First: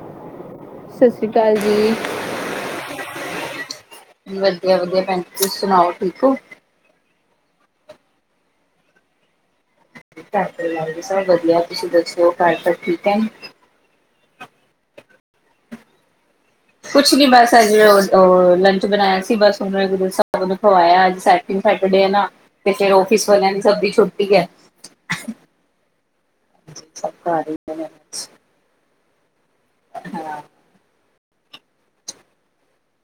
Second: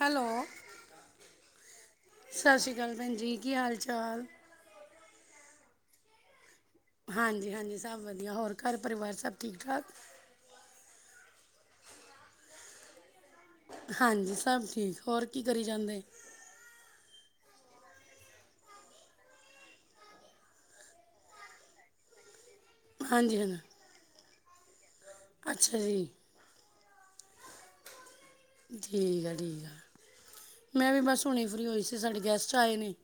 Hello ਸਤਿ ਸ਼੍ਰੀ ਅਕਾਲ ਜੀ। ਸਤਿ ਸ਼੍ਰੀ ਅਕਾਲ ਭੈਣ ਜੀ ਕੀ ਹਾਲ ਚਾਲ ਹਾਂਜੀ ਤੁਸੀ ਸੁਣਾਓ ਠੀਕ ਹੋ ਹਾਂਜੀ ਹਾਂਜੀ ਸਭ ਵਧੀਆ ਹੋਰ ਘਰ ਪਰਿਵਾਰ ਸਭ ਠੀਕ ਠਾਕ ਧ ਪਰਵਾਰ ਜੀ ਸਭ ਵਧੀਆ ਤੁਸੀਂ ਦੱਸਿਓ ਘਰ ਘ ਠੀਕ ਹੈ ਹਾਂਜੀ ਸਭ ਠੀਕ ਹੋਰ ਕੀ ਕਰੀ ਜਾਂਦੇ ਕੁਛ ਨੀ ਬਸ ਅੱਜ ਲੰਚ ਬਣਾਇਆ ਸੀ ਬ ਗੁਰੂਹਿਬਵਾਆ ਸੈਟਰਡੇ ਨਾ ਤੇ ਫੇਿਰ ਫਿਸ ਹਾਂਜੀ ਵਾਲਿਆਂ ਹਾਂਜੀ ਨੂੰ ਸਭ ਦੀ ਛੁੱਟੀ ਹੈ ਅੱਛਾ ਜੀ ਸਭ [unintelligible] ਠੀਕ ਹੈ ਹਾਂ ਠੀਕ ਮੈਂ ਵੀ ਬਸ ਝੋਣੀ ਫਰੀ ਹੋਈ ਸੀ ਸਾਡੇ ਗੈਸਟ ਆਏ ਨੇ [unintelligible]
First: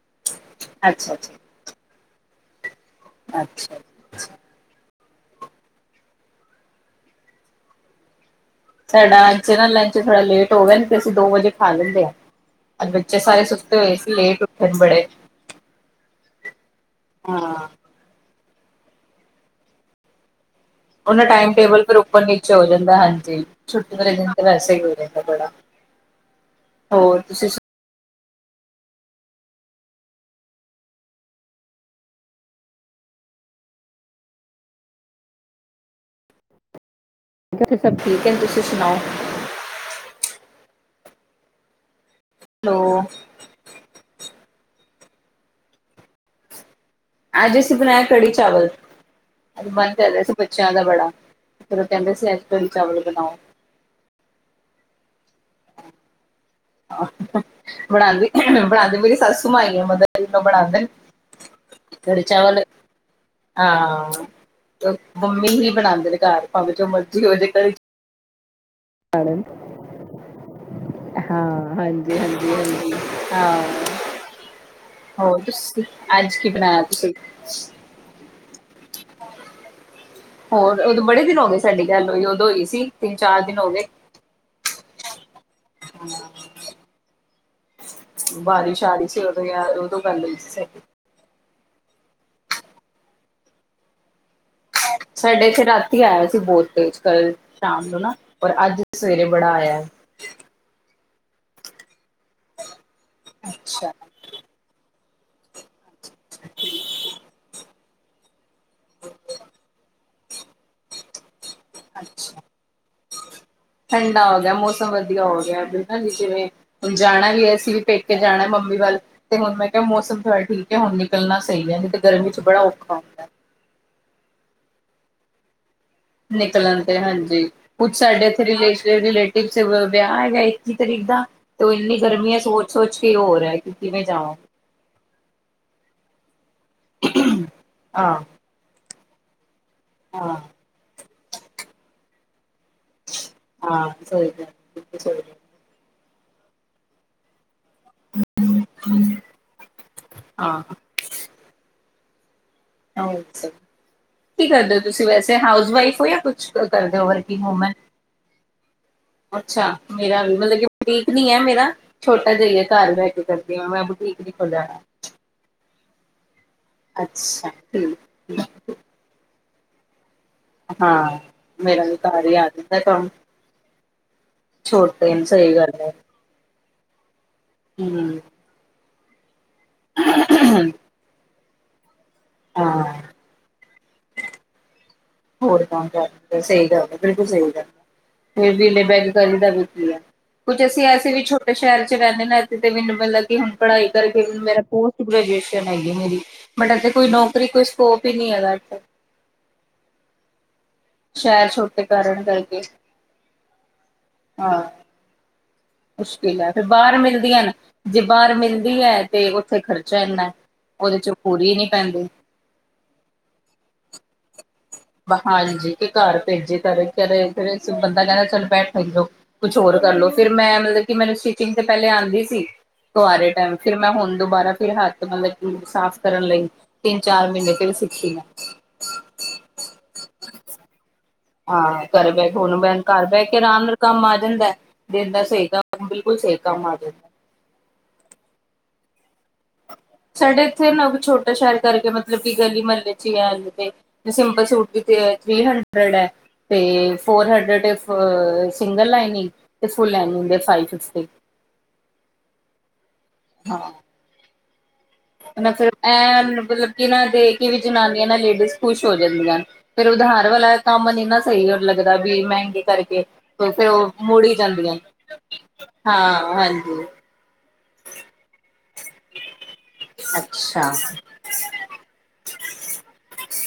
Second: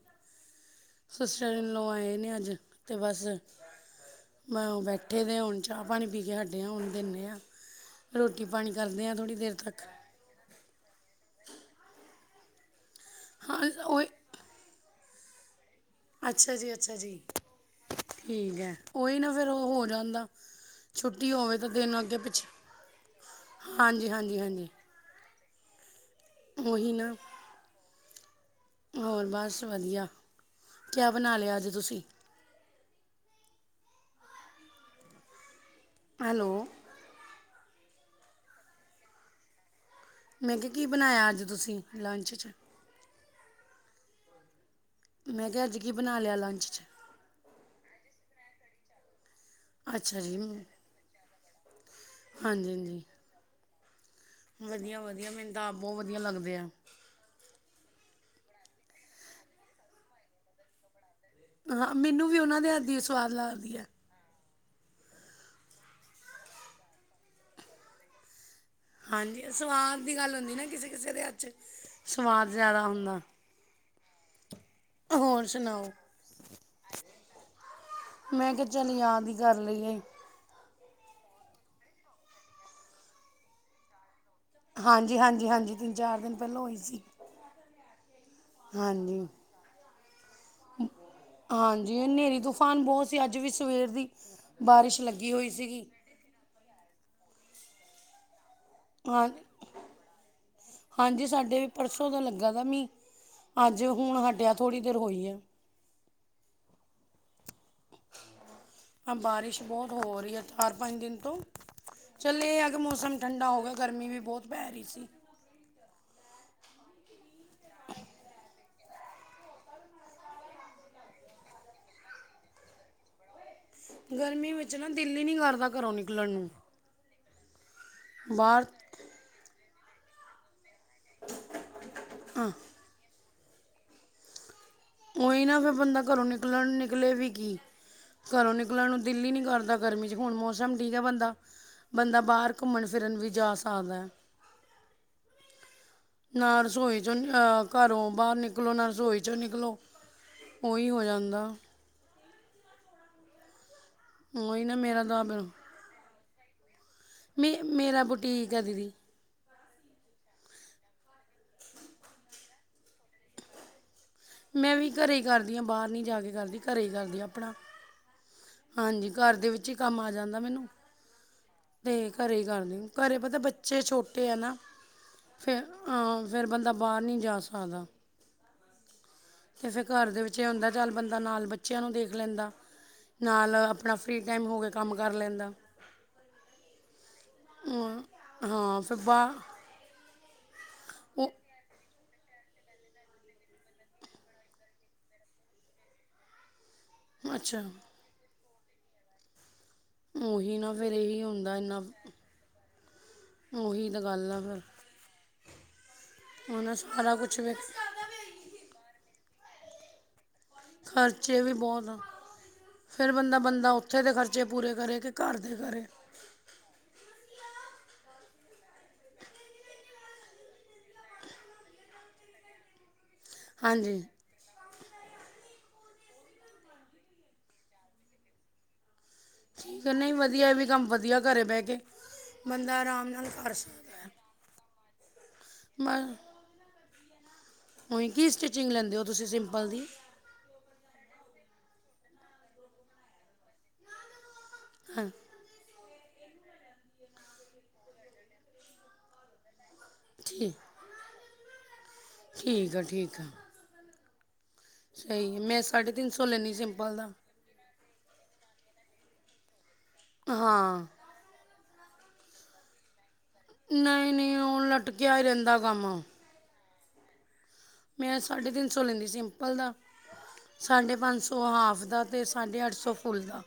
ਅੱਛਾ ਅੱਛਾ ਅੱਜ ਅਤੇ ਬਸ ਅੱਛਾ। ਮੈਂ ਬੈਠ ਇਕੱਠੇ ਦੇ ਹੋਣ ਚਾਹ ਪਾਣੀ ਪੀ ਕੇ ਹੱਡੇ ਹੋਣ ਦਿੰਦੇ ਹਾਂ ਰੋ ਸਾਡਾ ਅੱਜ ਨਾ ਲੰਚ ਥੋੜਾ ਲੇਟ ਹੋਵਨ ਤੇ ਅਸੀਂ ਦੋ ਵਜੇ ਖਾ ਲੈਂਦੇ ਹਾਂ। ਅੱਜ ਬੱਚੇ ਸਾਰੇ ਹਾਂ ਸੁੱਤੇ ਹੋਏ ਉਹੀ ਸੀ। ਲੇਟ ਉੱਠਣ ਬੜੇ। ਅੱਛਾ ਜੀ- ਅੱਛਾ ਜੀ। ਹਾਂ ਠੀਕ ਹੈ। ਉਹੀ ਨਾ ਫਿਰ ਉਹ ਹੋ ਜਾਂਦਾ। ਓਨਾ ਛੁੱਟੀ ਟਾਈਮ ਹੋਵੇ ਤਾਂ -ਟੇਬਲ ਦਿਨ ਅੱਗੇ ਉੱਪਰ ਪਿੱਛੇ -ਨੀਚੇ ਹੋ ਜਾਂਦਾ। ਹਾਂਜੀ, ਛੁੱਟੀ ਹਾਂਜੀ ਵਾਲੇ ਦਿਨ ਹਾਂਜੀ ਤਾਂ ਹਾਂਜੀ ਵੈਸੇ ਹੀ ਹੋ ਜਾਂਦਾ ਬੜਾ। ਉਹੀ ਨਾ ਹੋਰ, ਤੁਸੀਂ ਹੋਰ ਬਸ ਵਧੀਆ। ਕਿਆ ਬਣਾ ਲਿਆ ਅੱਜ ਤੁਸੀਂ? ਹੈਲੋ। ਸਭ ਠੀਕ ਹੈ। ਤੁਸੀਂ ਸੁਣਾਓ। ਮੈਂ ਕਿਹਾ ਕਿ ਬਣਾਇਆ ਅੱਜ ਤੁਸੀਂ। ਲੰਚ 'ਚ ਹੈਲੋ ਮੈਂ ਕਿਹਾ ਅੱਜ ਕਿ ਬਣਾ ਲਿਆ ਲੰਚ ਚ ਅੱਜ ਅਸੀ ਬਣਾਇਆ ਕੜ੍ਹੀ- ਚਾਵਲ। ਅੱਜ ਮਨ ਕਰ ਅੱਛਾ ਰਿਹਾ ਸੀ ਜੀ ਹਾਂਜੀ ਬੱਚਿਆਂ ਦਾ ਬੜਾ। ਫਿਰ ਕਹਿੰਦੇ ਸੀ, ਅੱਜ ਕੜ੍ਹੀ -ਚਾਵਲ ਬਣਾਓ। ਵਧੀਆ-ਵਧੀਆ ਮੈਨੂੰ ਤਾਂ ਆਪ ਬਹੁਤ ਵਧੀਆ ਲੱਗਦੇ ਆ ਬਣਾਦੀ ਬਣਾਉਂਦੇ ਮੇਰੀ ਸੱਸੂ ਮਾ ਈ ਐ, ਮਤਲਬ ਜਦੋ ਬਣਾਉਂਦੇ ਨੇ। ਹਾ, ਕੜੀ ਮੈਨੂੰ ਵੀ ਉਹਨਾਂ ਚਾਵਲ ਦੇ ਹੱਥ ਦੀ ਹੀ ਸਵਾਦ ਲੱਗਦੀ ਹੈ। ਹਾਂ ਮੰਮੀ ਹੀ ਬਣਾਉਂਦੇ ਨੇ ਘਰ ਭਾਵੇਂ, ਜੋ ਮਰਜ਼ੀ ਹੋ ਜੇ ਘਰ ਕੜ੍ਹੀ -ਚਾਵ- ਹਾਂਜੀ, ਸਵਾਦ ਦੀ ਗੱਲ ਹੁੰਦੀ ਨਾ। ਕਿਸੇ- ਕਿਸੇ ਦੇ ਹੱਥ ਚ, ਹਾਂਜੀ ਸਵਾਦ ਹਾਂਜੀ ਜਿਆਦਾ ਹਾਂਜੀ ਹੁੰਦਾ। ਹਾਂ ਹੋਰ ਤੁਸੀਂ ਸੁਣਾਓ, ਅੱਜ ਕੀ ਬਣਾਇਆ ਤੁਸੀਂ? ਮੈਂ ਕਿਹਾ ਚੱਲ ਯਾਦ ਹੀ ਕਰ ਲਈਏ। ਹੋਰ ਉਦੋਂ ਬੜੇ ਦਿਨ ਹੋ ਗਏ ਸਾਡੀ ਗੱਲ ਹੋਈ, ਉਦੋਂ ਹੋਈ ਸੀ ਤਿੰਨ -ਚਾਰ ਦਿਨ ਹੋ ਗਏ। ਹਾਂਜੀ-ਹਾਂਜੀ- ਹਾਂਜੀ। ਤਿੰਨ-ਚਾਰ ਦਿਨ ਪਹਿਲਾਂ ਹੋਈ ਸੀ। ਬਾਰੀਸ਼ ਆ ਰੀ ਸੀ ਹਾਂਜੀ ਉਹਦੋਂ ਯਾਰ, ਉਦੋਂ ਹੱਲ [unintelligible] ਹਾਂਜੀ, ਹਨੇਰੀ-ਤੂਫਾਨ ਬਹੁਤ ਸੀ, ਅੱਜ ਵੀ ਸਵੇਰ ਦੀ। ਬਾਰਿਸ਼ ਲੱਗੀ ਸਾਡੇ ਹੋਈ ਇੱਥੇ ਸੀਗੀ ਰਾਤੀ ਆਇਆ ਸੀ ਬੋਟ ਤੇ ਅਜ, ਕੱਲ। ਸ਼ਾਮ ਨੂੰ ਨਾ ਔਰ ਅੱਜ ਸਵੇਰੇ ਹਾਂ, ਬੜਾ ਆਇਆ। ਹਾਂਜੀ! ਸਾਡੇ ਵੀ ਪਰਸੋਂ ਦਾ ਲੱਗਾ ਥਾ ਮੀਹ, ਅੱਜ ਅੱਛਾ, ਹੁਣ ਹਟਿਆ ਥੋੜੀ ਦੇਰ ਹੋਈ ਹੈ। ਠੀਕ ਆ ਹਾਂ, ਬਾਰਿਸ਼ ਬਹੁਤ ਹੋ ਰਹੀ। ਚਾਰ ਪੰਜ ਦਿਨ ਤੋ ਅੱਛਾ। ਚੱਲ ਇਹ ਐ ਕਿ ਮੌਸਮ ਠੰਡਾ ਹੋ ਗਿਆ, ਗਰਮੀ ਵੀ ਬਹੁਤ ਪੈ ਰਹੀ ਸੀ। ਜੀ ਜਿਵੇਂ ਹੁਣ ਜਾਣਾ ਵੀ ਅਸੀਂ ਵੀ ਪੇਕੇ ਜਾਣਾ ਮੰਮੀ ਵੱਲ ਤੇ ਹੁਣ ਮੈਂ ਕਿਹਾ ਮੌਸਮ ਥੋੜ੍ਹਾ ਠੀਕ ਹੈ ਹੁਣ ਨਿਕਲਣਾ ਸਹੀ ਹੈ, ਤੇ ਗਰਮੀ ਚ ਬੜਾ ਔਖਾ ਹੁੰਦਾ। ਗਰਮੀ ਵਿੱਚ ਨਾ ਦਿਲ ਈ ਨੀ ਕਰਦਾ। ਘਰੋਂ ਨੂੰ ਨਿਕਲਣ ਤੇ ਹਾਂਜੀ ਕੁਝ ਸਾਡੇ ਇਥੇ ਬਾਹਰ ਰਿਲੇਟ ਰਿਲੇਟਿਵਜ਼ ਤੇ ਮਿਲਦੇ ਆਂ ਆਏ ਹਾਏ। ਤਰੀਦਾ ਤੇ ਇੰਨੀ ਗਰਮੀ ਹੈ ਹਾਂ ਸੋਚ- ਸੋਚ ਕੀ ਹੋ ਰਿਹਾ। ਕਿਵੇਂ ਜਾਵਾਂ? ਉਹੀ ਨਾ ਫਿਰ ਬੰਦਾ ਘਰੋਂ ਨਿਕ ਨਿਕਲਣ ਨਿਕਲੇ ਵੀ ਕੀ ਆਹ ਘਰੋਂ ਨਿਕਲਣ ਨੂੰ ਦਿੱਲ ਈ ਨੀ ਕਰਦਾ। ਗਰਮੀ ਚ ਹੁਣ ਹਾਂ ਮੌਸਮ ਠੀਕ ਹੈ ਬੰਦਾ ਬੰਦਾ ਬਾਹਰ ਘੁੰਮਣ ਫਿਰਨ ਵੀ ਜਾ ਸਕਦਾ ਹਾਂ ਹੈ ਸਹੀ ਗੱਲ ਐ ਸਹੀ ਨਾ ਰਸੋਈ ਚ ਅਹ ਘਰੋਂ ਬਾਹਰ ਨਿਕਲੋ ਨਾ ਰਸੋਈ ਚੋ ਨਿਕਲੋ ਹਾਂ ਉਹੀ ਹੋ ਜਾਂਦਾ। ਅੱਛਾ, ਕੀ ਉਹੀ ਕਰਦੇ ਨਾ ਹੋ ਮੇਰਾ ਤੁਸੀਂ ਤਾਂ ਵੈਸੇ ਫਿਰ ਹਾਊਸ ਵਾਈਫ ਹੋ ਜਾਂ ਕੋਈ ਅੱਛਾ ਮੇ ਮੇਰਾ ਬੁਟੀਕ ਹੈ ਦੀਦੀ। ਅੱਛਾ ਮੇਰਾ ਵੀ ਮਤਲਬ ਕਿ ਬੁਟੀਕ ਨੀ ਐ ਮੇਰਾ ਛੋਟਾ ਜਿਹਾ ਘਰ ਬਹਿ ਕੇ ਕਰਦੀ ਆ ਮੈਂ ਬੁਟੀਕ ਨੀ ਮੈਂ ਖੋਲਿਆ ਵੀ ਘਰੇ ਕਰਦੀ ਹਾਂ ਬਾਹਰ ਨੀ ਜਾ ਕੇ ਕਰਦੀ। ਘਰੇ ਕਰਦੀ ਅੱਛਾ ਆਪਣਾ ਠੀਕ ਠੀਕ ਹਾਂਜੀ ਘਰ ਦੇ ਵਿੱਚ। ਚ ਕੰਮ ਈ ਆ ਜਾਂਦਾ। ਮੈਨੂੰ ਹਾਂ ਮੇਰਾ ਵੀ ਤੇ ਘਰ ਹੀ ਘਰੇ ਆ ਜਾਂਦਾ ਕਰਦੇ ਕੰਮ ਘਰੇ ਪਤਾ ਬੱਚੇ ਛੋਟੇ ਆ ਨਾ ਛੋਟੇ ਸਹੀ ਫਿਰ ਹਾਂ ਫੇਰ ਬੰਦਾ ਬਾਹਰ ਨਹੀਂ ਜਾ ਸਕ ਹੂੰ। ਤੇ ਫੇਰ ਘਰ ਦੇ ਵਿੱਚ ਹੁੰਦਾ ਚੱਲ ਬੰਦਾ ਨਾਲ ਬੱ ਬੱਚਿਆਂ ਨੂੰ ਦੇਖ ਲੈਂਦਾ ਹਾਂ ਨਾਲ ਆਪ ਆਪਣਾ ਫਰੀ ਟਾਈਮ ਹੋ ਗਿਆ। ਹੋਰ ਕੰਮ ਕਰ ਸਹੀ ਗੱਲ ਐ ਬਿਲਕੁਲ ਸਹੀ ਗੱਲ ਅਮ, ਐ ਫਿਰ ਹਾਂ ਵੇਲੇ ਬਾ ਬੇਦਗੀ ਦਾ ਵੀ ਕੀ ਹੈ ਕੁੱਝ ਅਸੀਂ ਐਸੇ ਵੀ ਉਹ ਛੋਟੇ ਸ਼ਹਿਰ ਤੇ ਰਹਿੰਦੇ ਨੇ ਇ ਮੈਨੂੰ ਮਲਬ ਕਿ ਹੁਣ ਪੜ੍ਹਾਈ ਕਰਕੇ ਮੇਰਾ ਪੋਸਟ ਗ੍ਰੈਜੂਏਸ਼ਨ ਆਈ ਹੈ ਮੇਰੀ ਬਟ ਇੱਥੇ ਕੋਈ ਨੌਕਰੀ ਅੱਛਾ ਕੋਈ ਸਕੋਪ ਹੀ ਨਹੀਂ ਹੈਗਾ। [unintelligible] ਔਹੀ ਨਾ। ਫਿਰ ਇਹੀ ਸ਼ਹਿਰ ਛੋਟੇ ਕਾਰਨ ਕਰਕੇ। ਔਹੀ ਤਾਂ ਗੱਲ ਆ ਫੇਰ। ਹਾਂ ਮੁਸ਼ਕਿਲ ਹੈ ਫਿਰ, ਬਾਹਰ ਮਿਲਦੀਆਂ ਨਾ ਵੀ ਜੇ ਬਾਹਰ ਮਿਲਦੀ ਹੈ ਤੇ। ਤੇ ਖਰਚਾ ਇੰਨਾ। ਉਹਦੇ ਚ ਖਰਚੇ ਵੀ ਪੂਰੀ ਨੀ ਬਹੁਤ ਆ, ਪੈਂਦੀ ਫੇਰ ਬੰਦਾ ਬੰਦਾ ਔਥੇ ਦੇ ਖਰਚੇ। ਪੂਰੇ ਕਰੇ ਕਿ ਮਾ ਘਰ ਦੇ ਹਾਂਜੀ ਕਰੇ ਕੇ ਘਰ ਭੇਜੇ ਕਰੇ ਤੇਰੇ [unintelligible] ਇਸ ਬੰਦਾ ਕਹਿੰਦਾ। ਬੈਠਨ ਦੋ ਕੁਛ ਹੋਰ ਕਰਲੋ, ਫਿਰ ਮੈਂ ਮਤਲਬ ਕਿ ਮੈਨੂੰ ਸਟਿਚਿੰਗ ਤੇ ਪਹਿਲੇ ਆਂਦੀ ਸੀ। ਕਵਾਰੇ ਟਾਈਮ ਫਿਰ ਮੈਂ ਹਾਂਜੀ ਹੁਣ ਦੁਬਾਰਾ ਫਿਰ ਹੱਥ ਤੇ [unintelligible] ਕਿ ਸਾਫ਼ ਕਰਨ ਲਈ, ਤਿੰਨ-ਚਾਰ ਮਹੀਨੇ ਫੇਰ ਸਿੱਖੀ ਮੈਂ। ਠੀਕ ਏ, ਨਹੀਂ ਵਧੀਆ ਇਹ ਵੀ ਕੰਮ ਵਧ ਹਾਂ ਘਰ ਬਹਿ ਕੇ ਹੁਣ ਮੈਂ ਘਰ ਬਹਿ ਨਾਲ ਕੇ ਕਰ ਆਰਾਮ ਨਾਲ ਸਕਦਾ ਕੰਮ ਹੈ ਆ ਜਾਂਦਾ। ਫੇਰ ਬਸ ਸਹੀ ਗੱਲ ਬਿਲਕੁਲ ਸਹੀ ਕੰਮ ਆ ਜਾਂਦਾ। ਓਇ ਕੀ ਸਟਿਚਿੰਗ ਲੈਂਦੇ ਹੋ? ਤੁਸੀਂ ਸਿੰਪਲ ਦੀ ਸਾਡੇ ਇੱਥੇ ਨਾ ਛੋਟੇ। ਛੋਟੇ ਸ਼ੈਰ ਕਰਕੇ ਮਤਲਬ ਕਿ ਗਲੀ ਮਹੱਲੇ ਚ ਹੀ ਅਲੇ ਤੇ। ਦੇਚ ਸੁਟ ਦੀ ਕੀ ਹਾਂ ਹੈ? Three hundred. ਹੰਡਰਡ ਏ ਤੇ ਫੋਰ ਹੰਡਰਡ ਸਿੰਗਲ ਲਾਈਨਿੰਗ। ਤੇ ਫੁੱਲ ਲਾਈਨਗ ਦੇ ਠੀਕ ਫਾਈਫ ਫਿਫਟੀ। ਠੀਕ ਆ ਠੀਕ ਆ। ਸਹੀ ਹੈ ਬੰਦਾ ਮੈਂ ਫਿਰ ਸਾਢੇ ਤਿੰਨ ਸੌ ਐਨ ਲੈਂਦੀ ਮਤਲਬ ਸਿੰਪਲ ਕਿਨਾਂ ਦਾ ਦੇ ਕੇ। ਜਨਾਨੀਆਂ ਨਾ ਲੇਡੀਜ਼ ਖੁਸ਼ ਹੋ ਜਾਂਦੀਆਂ। ਫੇਰ ਉਧਾਰ ਵਾਲਾ ਹਾਂ ਕੰਮ ਨੀ ਨਾ ਸਹੀ ਹੋ ਲੱਗਦਾ ਵੀ ਮੈਂਗੇ ਕਰਕੇ। ਫੇਰ ਔ ਨਹੀਂ ਮੁੜ ਹੀ ਨਹੀਂ ਉਹ ਜਾਂਦੀਆਂ, ਲਟਕਿਆ ਹੀ ਰਹਿੰਦਾ ਕੰਮ ਹਾਂ ਹਾਂਜੀ। ਮੈਂ ਸਾਢੇ ਤਿੰਨ ਤਿੰਨ ਸੌ ਲੈਂਦੀ ਸਿੰਪਲ ਦਾ, ਅੱਛਾ ਸਾਢੇ ਪੰਜ ਸੌ ਹਾਫ ਦਾ, ਤੇ ਸਾਢੇ ਅੱਠ ਸੌ ਫੁੱਲ ਦਾ।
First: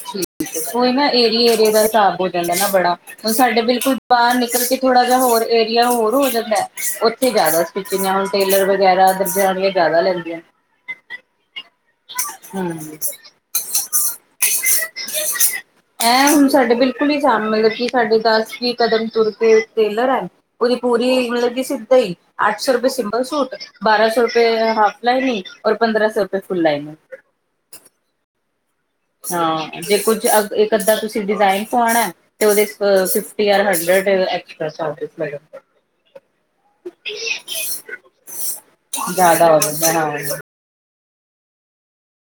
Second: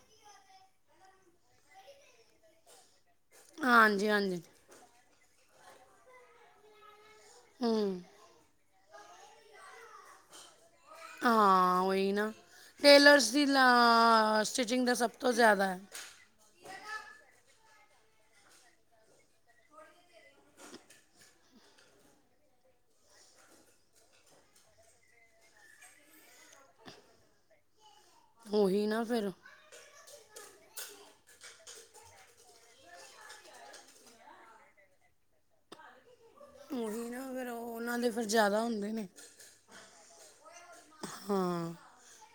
ਕੋਈ ਨਾ ਏਰੀਏ ਏਰੀਏ ਦਾ ਸਾਬ ਹੋ ਜਾਂਦਾ ਨਾ ਬੜਾ। ਹੁਨ ਸਾਡੇ ਬਿਲਕੁਲ ਹਾਂਜੀ ਬਾਹਰ ਹਾਂਜੀ ਨਿਕਲ ਕੇ ਥੋੜਾ। ਹੋਰ ਏਰੀਆ ਹੋਰ ਹੋ ਜਾਂਦਾ ਹੈ, ਹ- ਤੇ ਜ਼ਿਆਦਾ ਹੂੰ ਸਟੀਚਿੰਗ [unintelligible] ਟੇਲਰ- ਵਗੈਰਾ ਦਰਜਾਣੀਆਂ ਜ਼ਿਆਦਾ ਲੈਂ- [inaudible] ਹਾਂ ਹਾਂ, ਉਹੀ ਨਾ ਟੇਲਰਸ ਦੀ ਨਾ ਸਟਿਚਿੰਗ ਤਾ ਸਭ ਤੋਂ ਜ਼ਿਆਦਾ ਹੈ। ਐ ਹੁਣ ਸਾਡੇ ਬਿਲਕੁਲ ਹੀ ਸਾਹਮਣੇ ਮਤਲਬ ਕਿ ਸਾਡੇ ਦਸ, ਵੀ ਕਦਮ ਤੁਰ ਕੇ ਟੇਲਰ ਹੈ, ਉਹਦੀ ਪੂਰੀ ਮਤਲਬ ਕੀ ਸਿੱਧਾ ਹੀ ਅੱਠ ਸੋ ਰੁਪਏ ਸਿੰਪਲ ਸੂਟ, ਬਾਰਾਂ ਸੋ ਰੁਪਏ ਹਾਫ ਲਾਈਨਿੰਗ ਔਰ ਪੰਦਰਾਂ ਸੋ ਰੁਪਏ ਫ- ਫੁੱਲ ਲਾਈਨ- ਉਹੀ ਨਾ ਫਿਰ ਜੇ ਇੱਕ ਅੱਧਾ ਤੁਸੀਂ ਡਿਜ਼ਾਈਨ ਪਾਉਣਾ ਹੇ ਤੇ ਉਹਦੇ ਫ ਫੀਫਟੀ ਯ ਹਨਡਰਡ ਉਹੀ [unintelligible] ਨਾ ਫਿਰ ਉਹਨਾਂ ਦੇ ਫਿਰ ਜ਼ਿਆਦਾ ਹੁੰਦੇ ਨੇ ਜ਼ਿਆਦਾ [unintelligible] ਵਵੇ ਬਣਾ ਹੋ ਹਾਂ,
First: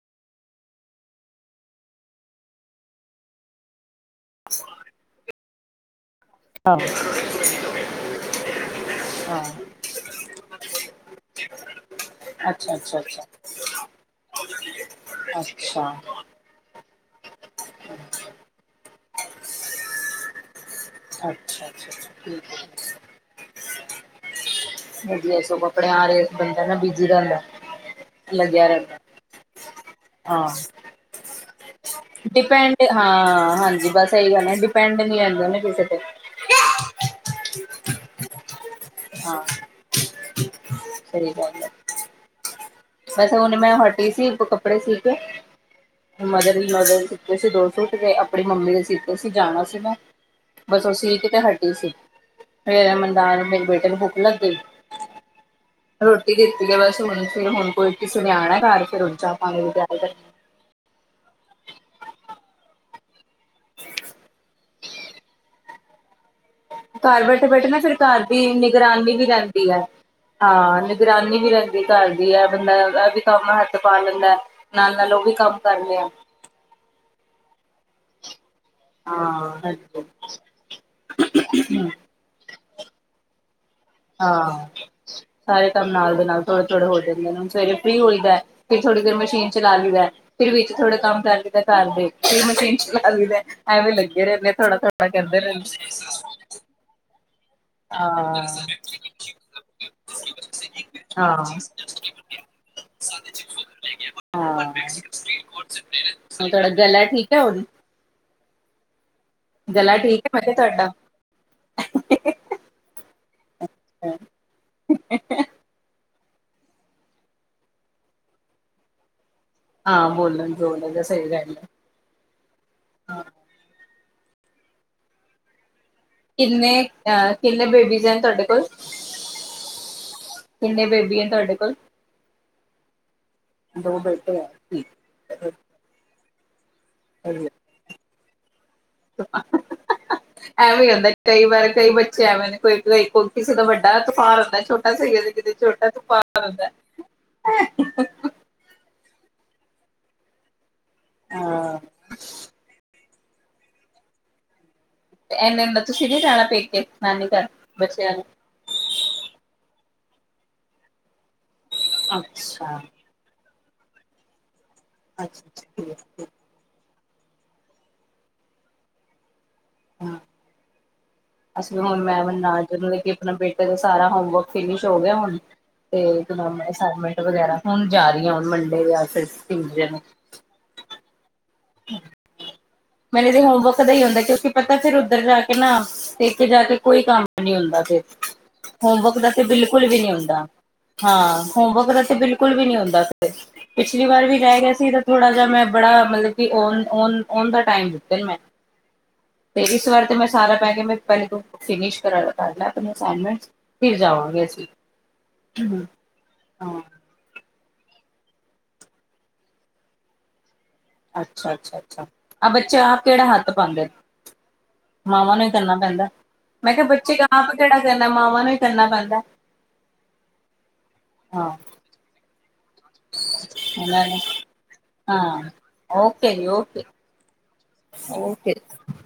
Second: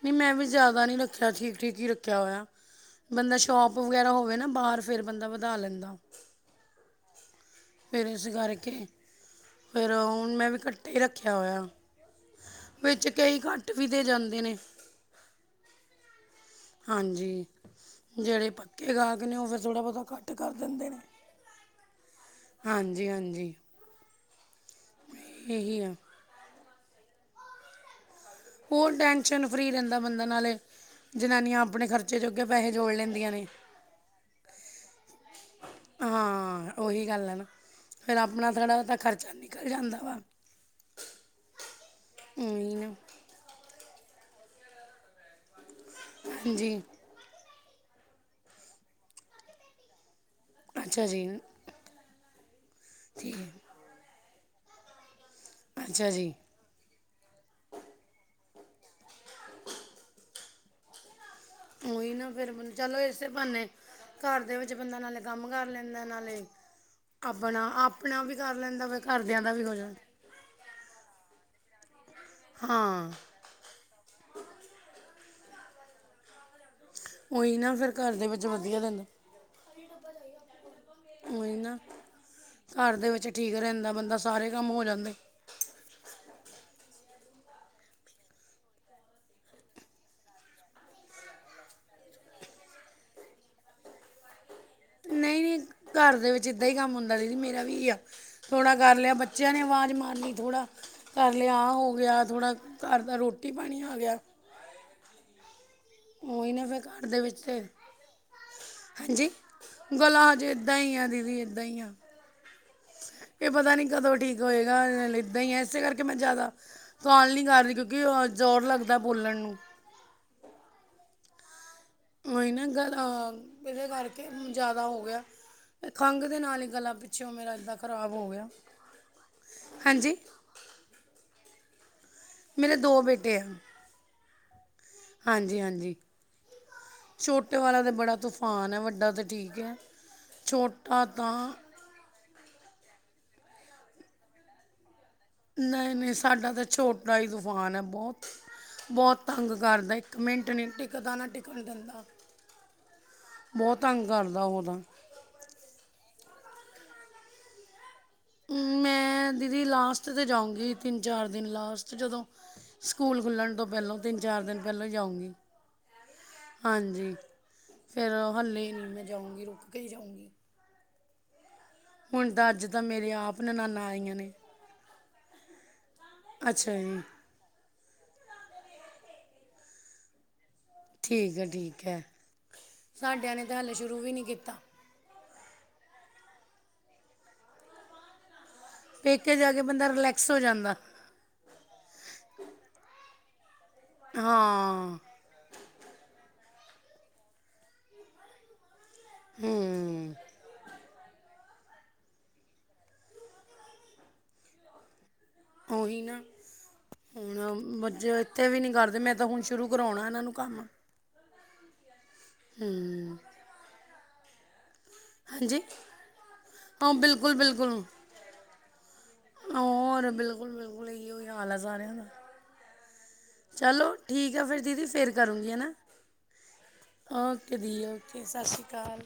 ਨਹੀਂ ਮੈਂ ਵੀ ਜਿਆਦਾ ਨੀ ਰੱਖਿਆ ਠੀਕ- ਠੀਕ ਹੀ ਰੱਖਿਆ ਹੋਇਆ, ਬੰਦਾ ਸ਼ੋਪ ਵਗੈਰਾ ਹੋਵੇ ਨਾ ਬਾਹਰ ਫਿਰ ਬੰਦਾ ਵਧਾ ਲੈਂਦਾ। ਆਹ। ਫਿਰ ਇਸ ਕਰਕੇ, ਹਾਂ ਫਿਰ ਹੁਣ ਮੈਂ ਵੀ ਕੱਟੇ ਹੀ ਰੱਖਿਆ ਹੋਇਆ ਆ, ਅੱਛਾ ਅੱਛਾ ਵਿੱਚ ਅੱਛਾ ਕਈ ਕੱਟ ਵੀ ਦੇ ਜਾਂਦੇ ਨੇ। ਅੱਛਾ ਹਾਂਜੀ ਜਿਹੜੇ ਪੱਕੇ ਗਾਹਕ ਨੇ ਉਹ ਫਿਰ ਥੋੜਾ ਬਹੁਤਾ ਘੱਟ ਕਰ- ਦਿੰਦੇ ਨੇ ਅੱਛਾ- ਅੱਛਾ ਅੱਾ ਠੀਕ ਹਾਂਜੀ ਹਾਂਜੀ ਹੈ। ਵਧੀਆ ਸੋ ਕੱਪੜੇ ਆ ਰਹੇ- [unintelligible] ਬਿਜੀ ਦਾਦਾ ਹੋਰ ਟੈਂਸ਼ਨ ਫਰੀ ਰਹਿੰਦਾ ਬੰਦਾ, ਹਾਂ ਨਾਲੇ ਜਨਾਨੀਆਂ ਆਪਣੇ ਖਰਚੇ ਜੋਗੇ ਪੈਸੇ ਡਿਪੈਂਡ ਜੋੜ ਲੈਂਦੀਆਂ ਨੇ ਹਾਂ ਹਾਂਜੀ ਬਸ ਇਹੀ ਗੱਲ ਹੈ ਡਿਪੈਂਡ ਨਹੀਂ ਰਹਿੰਦਾ ਫੇਰ ਕਿਸੇ ਤੇ। ਫੇਰ ਆਪਣਾ ਥੋੜਾ [unintelligible] ਖਰਚਾ ਹਾਂ ਨਿਕਲ ਜਾਂਦਾ ਵਾ। ਸਹੀ ਬਾਤ ਹੇ। ਹੂੰ। ਵੈਸੇ ਹੁਣ ਮੈਂ- ਫਰੀ ਸੀ ਹੁਣ ਕੱਪੜੇ ਸੀ ਕੇ। [unintelligible] ਮਦਦਰ ਹਾਂਜੀ ਮਦਰਰ ਕਿੇੇ ਦੋਸ ਸੁਟ ਕੇ ਆਪਣੀ ਮੰਮੀ ਦੇ ਸੀਤੇ ਸੀ ਜਾਣਾ ਸੀਗਾ। ਅੱਛਾ ਬਸੋਸੀ ਜੀ ਕਿਤੇ ਹਟੀ ਸੀ। ਫੇ [unintelligible] ਠੀਕ ਹੈ ਮੇਰੇ ਬੇਟੇ ਨੂੰ ਭੁੱਕ ਲੱਗੀ। ਹੂੰ। ਅੱਛਾ ਜੀ ਰੋਟੀ ਕੀਤੀ ਹੈ ਬਸ ਹੁਣ, ਫੇਰ ਹੁਣ। ਸੁਣਿਆਣਾ ਘਰ ਫਿਰ'ਚਾ ਪ [unintelligible] ਆ ਉਹੀ ਨਾ ਫੇਰ ਚਲੋ, ਇਸੇ ਬੰਨੇ ਘਰ ਦੇ ਵਿੱਚ ਬੰਦਾ ਨਾਲੇ ਕੰਮ ਕਰ ਲੈਂਦਾ ਨਾਲੇ ਘਰ ਬੈਠੇ- ਬੈਠੇ ਆਪਣਾ ਨਾ ਫਿਰ ਆਪਣਾ ਘਰ ਵੀ ਦੀ, ਕਰ ਲੈਂਦਾ ਫਿਰ ਨਿਗਰਾਨੀ ਵੀ ਘਰਦਿਆਂ ਦਾ ਰਖਦੀ ਹੋ ਹੈ, ਜਾਂਦਾ ਹਾਂ ਨਿਗਰਾਨੀ ਵੀ ਰਹਿਂੰਦੀ ਕਰਦੀ ਹੈ ਬੰਦਾ ਹਾਂ ਇਹ ਵੀ ਕੰਮ ਹੱਥ ਪਾ ਲੈਂਦਾ, ਨਾਲ- ਨਾਲ ਉਹ ਵੀ ਕੰਮ ਕਰਨੇ ਆ। ਉਹੀ ਨਾ ਫ਼ਿਰ ਘਰ ਦੇ ਵਧੀਆ ਦਿੰਦਾ ਹਾਂ ਉਹੀ ਨਾ। ਘਰ ਦੇ ਵਿੱਚ ਠੀਕ ਰਹਿੰਦਾ। ਬੰਦਾ ਸਾਰੇ ਹਾਂ, ਕੰਮ ਹੋ ਜਾਂਦੇ ਸਾਰੇ ਕੰਮ ਨਾਲ ਦੇ ਨਾਲ ਥੋੜੇ ਥੋੜੇ ਜਾਂਦੇ ਨੇ, ਸਵੇਰੇ ਫ੍ਰੀ ਹੋਈਦਾ ਫਿਰ ਥੋੜੀ ਦੇਰ ਮਸ਼ੀਨ'ਚ ਲਲਾ ਲਈਦਾ ਫਿਰ, ਵਿੱਚ ਥੋੜਾ ਕੰਮ ਕਰ ਲਈਦਾ, ਘਰ ਫਿਰ ਮਸ਼ੀਨ ਚਲਾ ਲਈਦਾ ਐਵੇਂ ਲੱਗੇ ਰਹਿੰਦੇ ਥਾਣਾ ਸਣਾ ਕਹਿੰਦੇ ਨਹੀਂ ਨਹੀਂ ਰਹਿੰਦੇ ਘਰ ਦੇ ਵਿੱਚ ਇਦਾਂ ਹੀ ਕੰਮ ਹੁੰਦਾ ਦੀਦੀ ਮੇਰਾ ਵੀ ਆ, ਹਾਂ ਥੋੜ੍ਹਾ ਕਰ ਲਿਆ ਬੱਚਿਆਂ ਨੇ ਆਵਾਜ਼ ਮਾਰ ਲਈ, ਥੋੜਾ ਕਰ ਲਿਆ ਹਾਂ ਆ ਹੋ ਗਿਆ, ਥੋੜ੍ਹਾ ਘਰ ਦਾ ਰੋਟੀ ਪਾਣੀ ਆ ਗਿਆ ਸੁਮਕਟ [unintelligible] ਹ ਉਹੀ ਨਾ ਥੋੜਾ ਫਿਰ ਗਲਾ ਘਰ ਦੇ ਠੀਕ ਵਿੱਚ ਹੈ ਤੇ ਹੁਣ? ਹਾਂਜੀ ਠੀਕ ਹੈ ਗਲਾ ਮੈਂ ਹਜੇ ਕਿਹਾ ਇੱਦਾਂ ਤੁਹਾਡਾ ਹੀ ਆ ਦੀਦੀ, ਇੱਦਾਂ ਹੀ ਆ ਇਹ ਪਤਾ ਨਹੀਂ ਕਦੋਂ ਠੀਕ ਹੋਏਗਾ, ਇੱਦਾਂ ਹੀ ਆ ਇਸੇ ਕਰਕੇ ਮੈਂ ਜ਼ਿਆਦਾ ਸਵਾਲ ਨੀ ਕਰ ਰਹੀ, ਕਿਉਂਕਿ ਜ਼ੋਰ ਲੱਗਦਾ ਬੋਲਣ ਨੂੰ। ਹਾਂ, ਬੋਲਣ ਬੋਲ ਤਾਂ ਸਹੀ ਗੱਲ ਹੀ, ਨਾ ਹੈ ਗ, ਇਹਦੇ ਕਰਕੇ ਜ਼ਿਆਦਾ ਹੋ ਗਿਆ। ਖੰਘ ਦੇ ਨਾਲ ਹੀ ਕਿੰਨੇ ਗਲਾ ਪਿੱਛੋਂ ਅ ਮੇਰਾ ਕਿੰਨੇ ਇੱਦਾਂ ਬੇਬੀਜ਼ ਖ਼ਰਾਬ ਹੋ ਤੁਹਾਡੇ ਗਿਆ ਕੋਲ? ਹਾਂਜੀ ਕਿੰਨੇ ਬੇਬੀ ਹੈ ਤੁਹਾਡੇ ਕੋਲ? ਮੇਰੇ ਦੋ ਬੇਟੇ ਆ। ਦੋ ਬੇਟੇ ਹੈ ਠੀਕ ਹਾਂਜੀ, ਹਾਂਜੀ। ਛੋਟੇ ਵਾਲਾ ਤਾਂ ਬੜਾ ਤੂਫਾਨ ਹੈ, ਵੱਡਾ ਤਾਂ ਠੀਕ ਹੈ। ਐਵੇਂ ਛੋਟਾ ਹੁੰਦਾ ਕਈ ਤਾਂ ਵਾਰ ਕਈ ਬੱਚੇ ਐਵੇਂ ਨੇ ਕੋਈ ਕੋਈ ਕਿਸੇ ਦਾ ਵੱਡਾ ਤੁਫ਼ਾਨ ਹੂਦਾ, ਛੋ ਨਹੀਂ, ਨਹੀਂ ਸਾਡਾ ਤਾਂ ਛੋਟਾ ਹੀ ਤੂਫ਼ਾਨ ਹੈ, ਬਹੁਤ ਬਹੁਤ ਤੰਗ ਕਰਦਾ ਇੱਕ ਮਿੰਟ ਨੀ ਟਿ ਗਦਾ ਨ, ਟਿਕਨ ਹਾਂ ਦਿੰਦਾ। ਬਹੁਤ ਤੰਗ ਕਰਦਾ ਉਹ ਤਾਂ। ਇਹੇਨੇ ਤੁਸੀ‌ ਨੀ ਜਾਣਾ ਪੇਕੇ, ਨਾਨੀ ਘਰ? ਬੱਚਿਆਂ ਨੂੰ ਹੂੰ, ਮੈਂ ਦੀਦੀ ਲਾਸਟ ਥ ਤੇ, ਜਾਊਂਗੀ ਤਿੰਨ- ਚਾਰ ਦਿਨ ਲਾ ਜਦੋਂ ਅੱਛਾ ਸਕੂਲ ਖੁੱਲਣ ਤੋਂ। ਪਹਿਲਾਂ ਤਿੰਨ-ਚਾਰ ਦਿਨ ਪਹਿਲੋਂ ਅੱਛਾ ਜਾਊਂਗੀ। ਅੱਛਾ ਠੀਕ ਠੀਕ ਹਾਂਜੀ। ਫੇਰ ਹੱਲੇ ਨੀ ਮੈਂ ਜਾਊਂਗੀ ਰੁਕ ਹਾਂ ਜਾਗੀ ਅਸੀਂ ਵੀ ਹੁਣ ਮੈ ਤਾਂ ਜ ਮੇਰੇ ਆਪਣਾ ਆਪ ਬੇਟੇ ਦਾ ਨਨਾਣਾਂ ਸਾਰਾ ਆਈਆਂ ਹੋਮ ਨੇ ਵਰਕ ਫਿਨਿਸ਼ ਹੋ ਗਿਆ ਹੁਣ ਤੇ ਅੱਛਾ ਜੀ ਅਸਾਈਨਮੈਂਟ ਵਗੈਰਾ ਹੁਣ ਜਾ ਰਹੀ ਆ। ਮੱਡੇ ਜਾਂ ਫਿਰ ਟੁਇਜਡੇ, ਠੀਕ ਹੈ ਜੀ, ਠੀਕ ਹੈ, ਮੈਨੂੰ ਸਾਡਿਆਂ ਇਹਦੇ ਨੇ ਤਾਂ ਹਾਲੇ ਹੋਮਵਰਕ ਦਾ ਸ਼ੁਰੂ ਹੀ ਵੀ ਹੁੰਦਾ ਨਹੀਂ ਕਿਉਕਿ ਕੀਤਾ ਫਿਰ ਉੱਧਰ ਜਾ ਕੇ, ਨਾ ਪੇਕੇ ਜਾ ਕੇ ਕੋਈ ਕੰਮ ਨੀ ਹੁੰਦਾ ਫਿਰ ਹੋਮਵਰਕ ਦਾ ਪੇਕੇ ਤੇ ਜਾ ਕੇ ਬਿਲਕੁਲ ਬੰਦਾ ਵੀ ਨੀ ਰਿਲੈਕਸ ਹੋ ਹੁੰਦਾ ਜਾਂਦਾ ਹਾਂ ਹੋਮਵਰਕ ਦਾ ਤੇ ਬਿਲਕੁਲ ਵੀ ਨਹੀਂ ਹੁੰਦਾ। ਆ, ਪਿਛਲੀ ਵਾਰ ਵੀ ਲੈ ਗਿਆ ਸੀ ਹਾਂ ਤਾਂ ਥੋੜਾ ਜਿਹਾ ਮੈਂ, ਬੜਾ ਮਤਲਬ ਕਿ ਔਨ ਔਨ ਔਨ ਦਾ, ਟਾਈਮ ਦਿੱਤੇ ਨੇ ਮੈਂ, ਤੇ ਇਸ ਵਾਰ ਹੂੰ ਤੇ ਮੈਂ ਸਾਰਾ ਪੇਗੇ ਮੈਂ, ਫਿਨਸ ਕਰਲਾ ਆਪਨੀ ਅਸਾਈਨਮੈਂਟਸ ਫਿਰ ਜਾਵਾਂਗੇ ਅਸੀਂ, ਹੂੰ, ਉਹੀ ਨਾ ਹਾਂ, ਹੁਣ ਬੱਚੇ ਔ ਇਥੇ ਵੀ ਨੀ ਕਰਦੇ ਮੈਂ ਤਾਂ ਹੁਣ ਸ਼ੁਰੂ ਕਰਵਾਣਾ ਇਹਨਾਂ ਨੂੰ ਕੰਮ ਅੱਛਾ-ਅੱਛਾ, ਆਹ ਬੱਚੇ ਆਪ ਹੂੰ ਕਿਹੜਾ ਹੱਥ ਪਾਦੇ ਨੇ, ਮਾਵਾਂ ਨੂੰ ਹੀ ਹਾਂਜੀ ਕਰਨਾ ਪੈਂਦਾ ਮੈਂ ਕਿਹਾ ਹਾਂ ਬੱਚੇ ਬਿਲਕੁਲ ਆਪ ਬਿਲਕੁਲ ਕਿਹੜਾ ਕਰਨਾ ਦੇ ਮਾਵਾਂ ਨੂੰ ਹੀ ਕਰਨਾ ਪੈਂਦਾ ਹੋਰ ਬਿਲਕੁਲ ਬਿਲਕੁਲ ਇਹੀ ਹਾਂ। ਹਾਲ ਹੈ ਸਾਰਿਆਂ ਦਾ ਚਲੋ ਉਹਨਾਂ ਨੇ ਠੀਕ ਆ ਫਿਰ ਦੀਦੀ ਫਿਰ ਹਾਂ, ਕਰੂਗੀ ਹਨਾ ਓਕੇ ਜੀ ਓਕੇ, ਓਕੇ ਦੀ ਓਕੇ ਸਤਿ ਸ਼੍ਰੀ ਅਕਾਲ,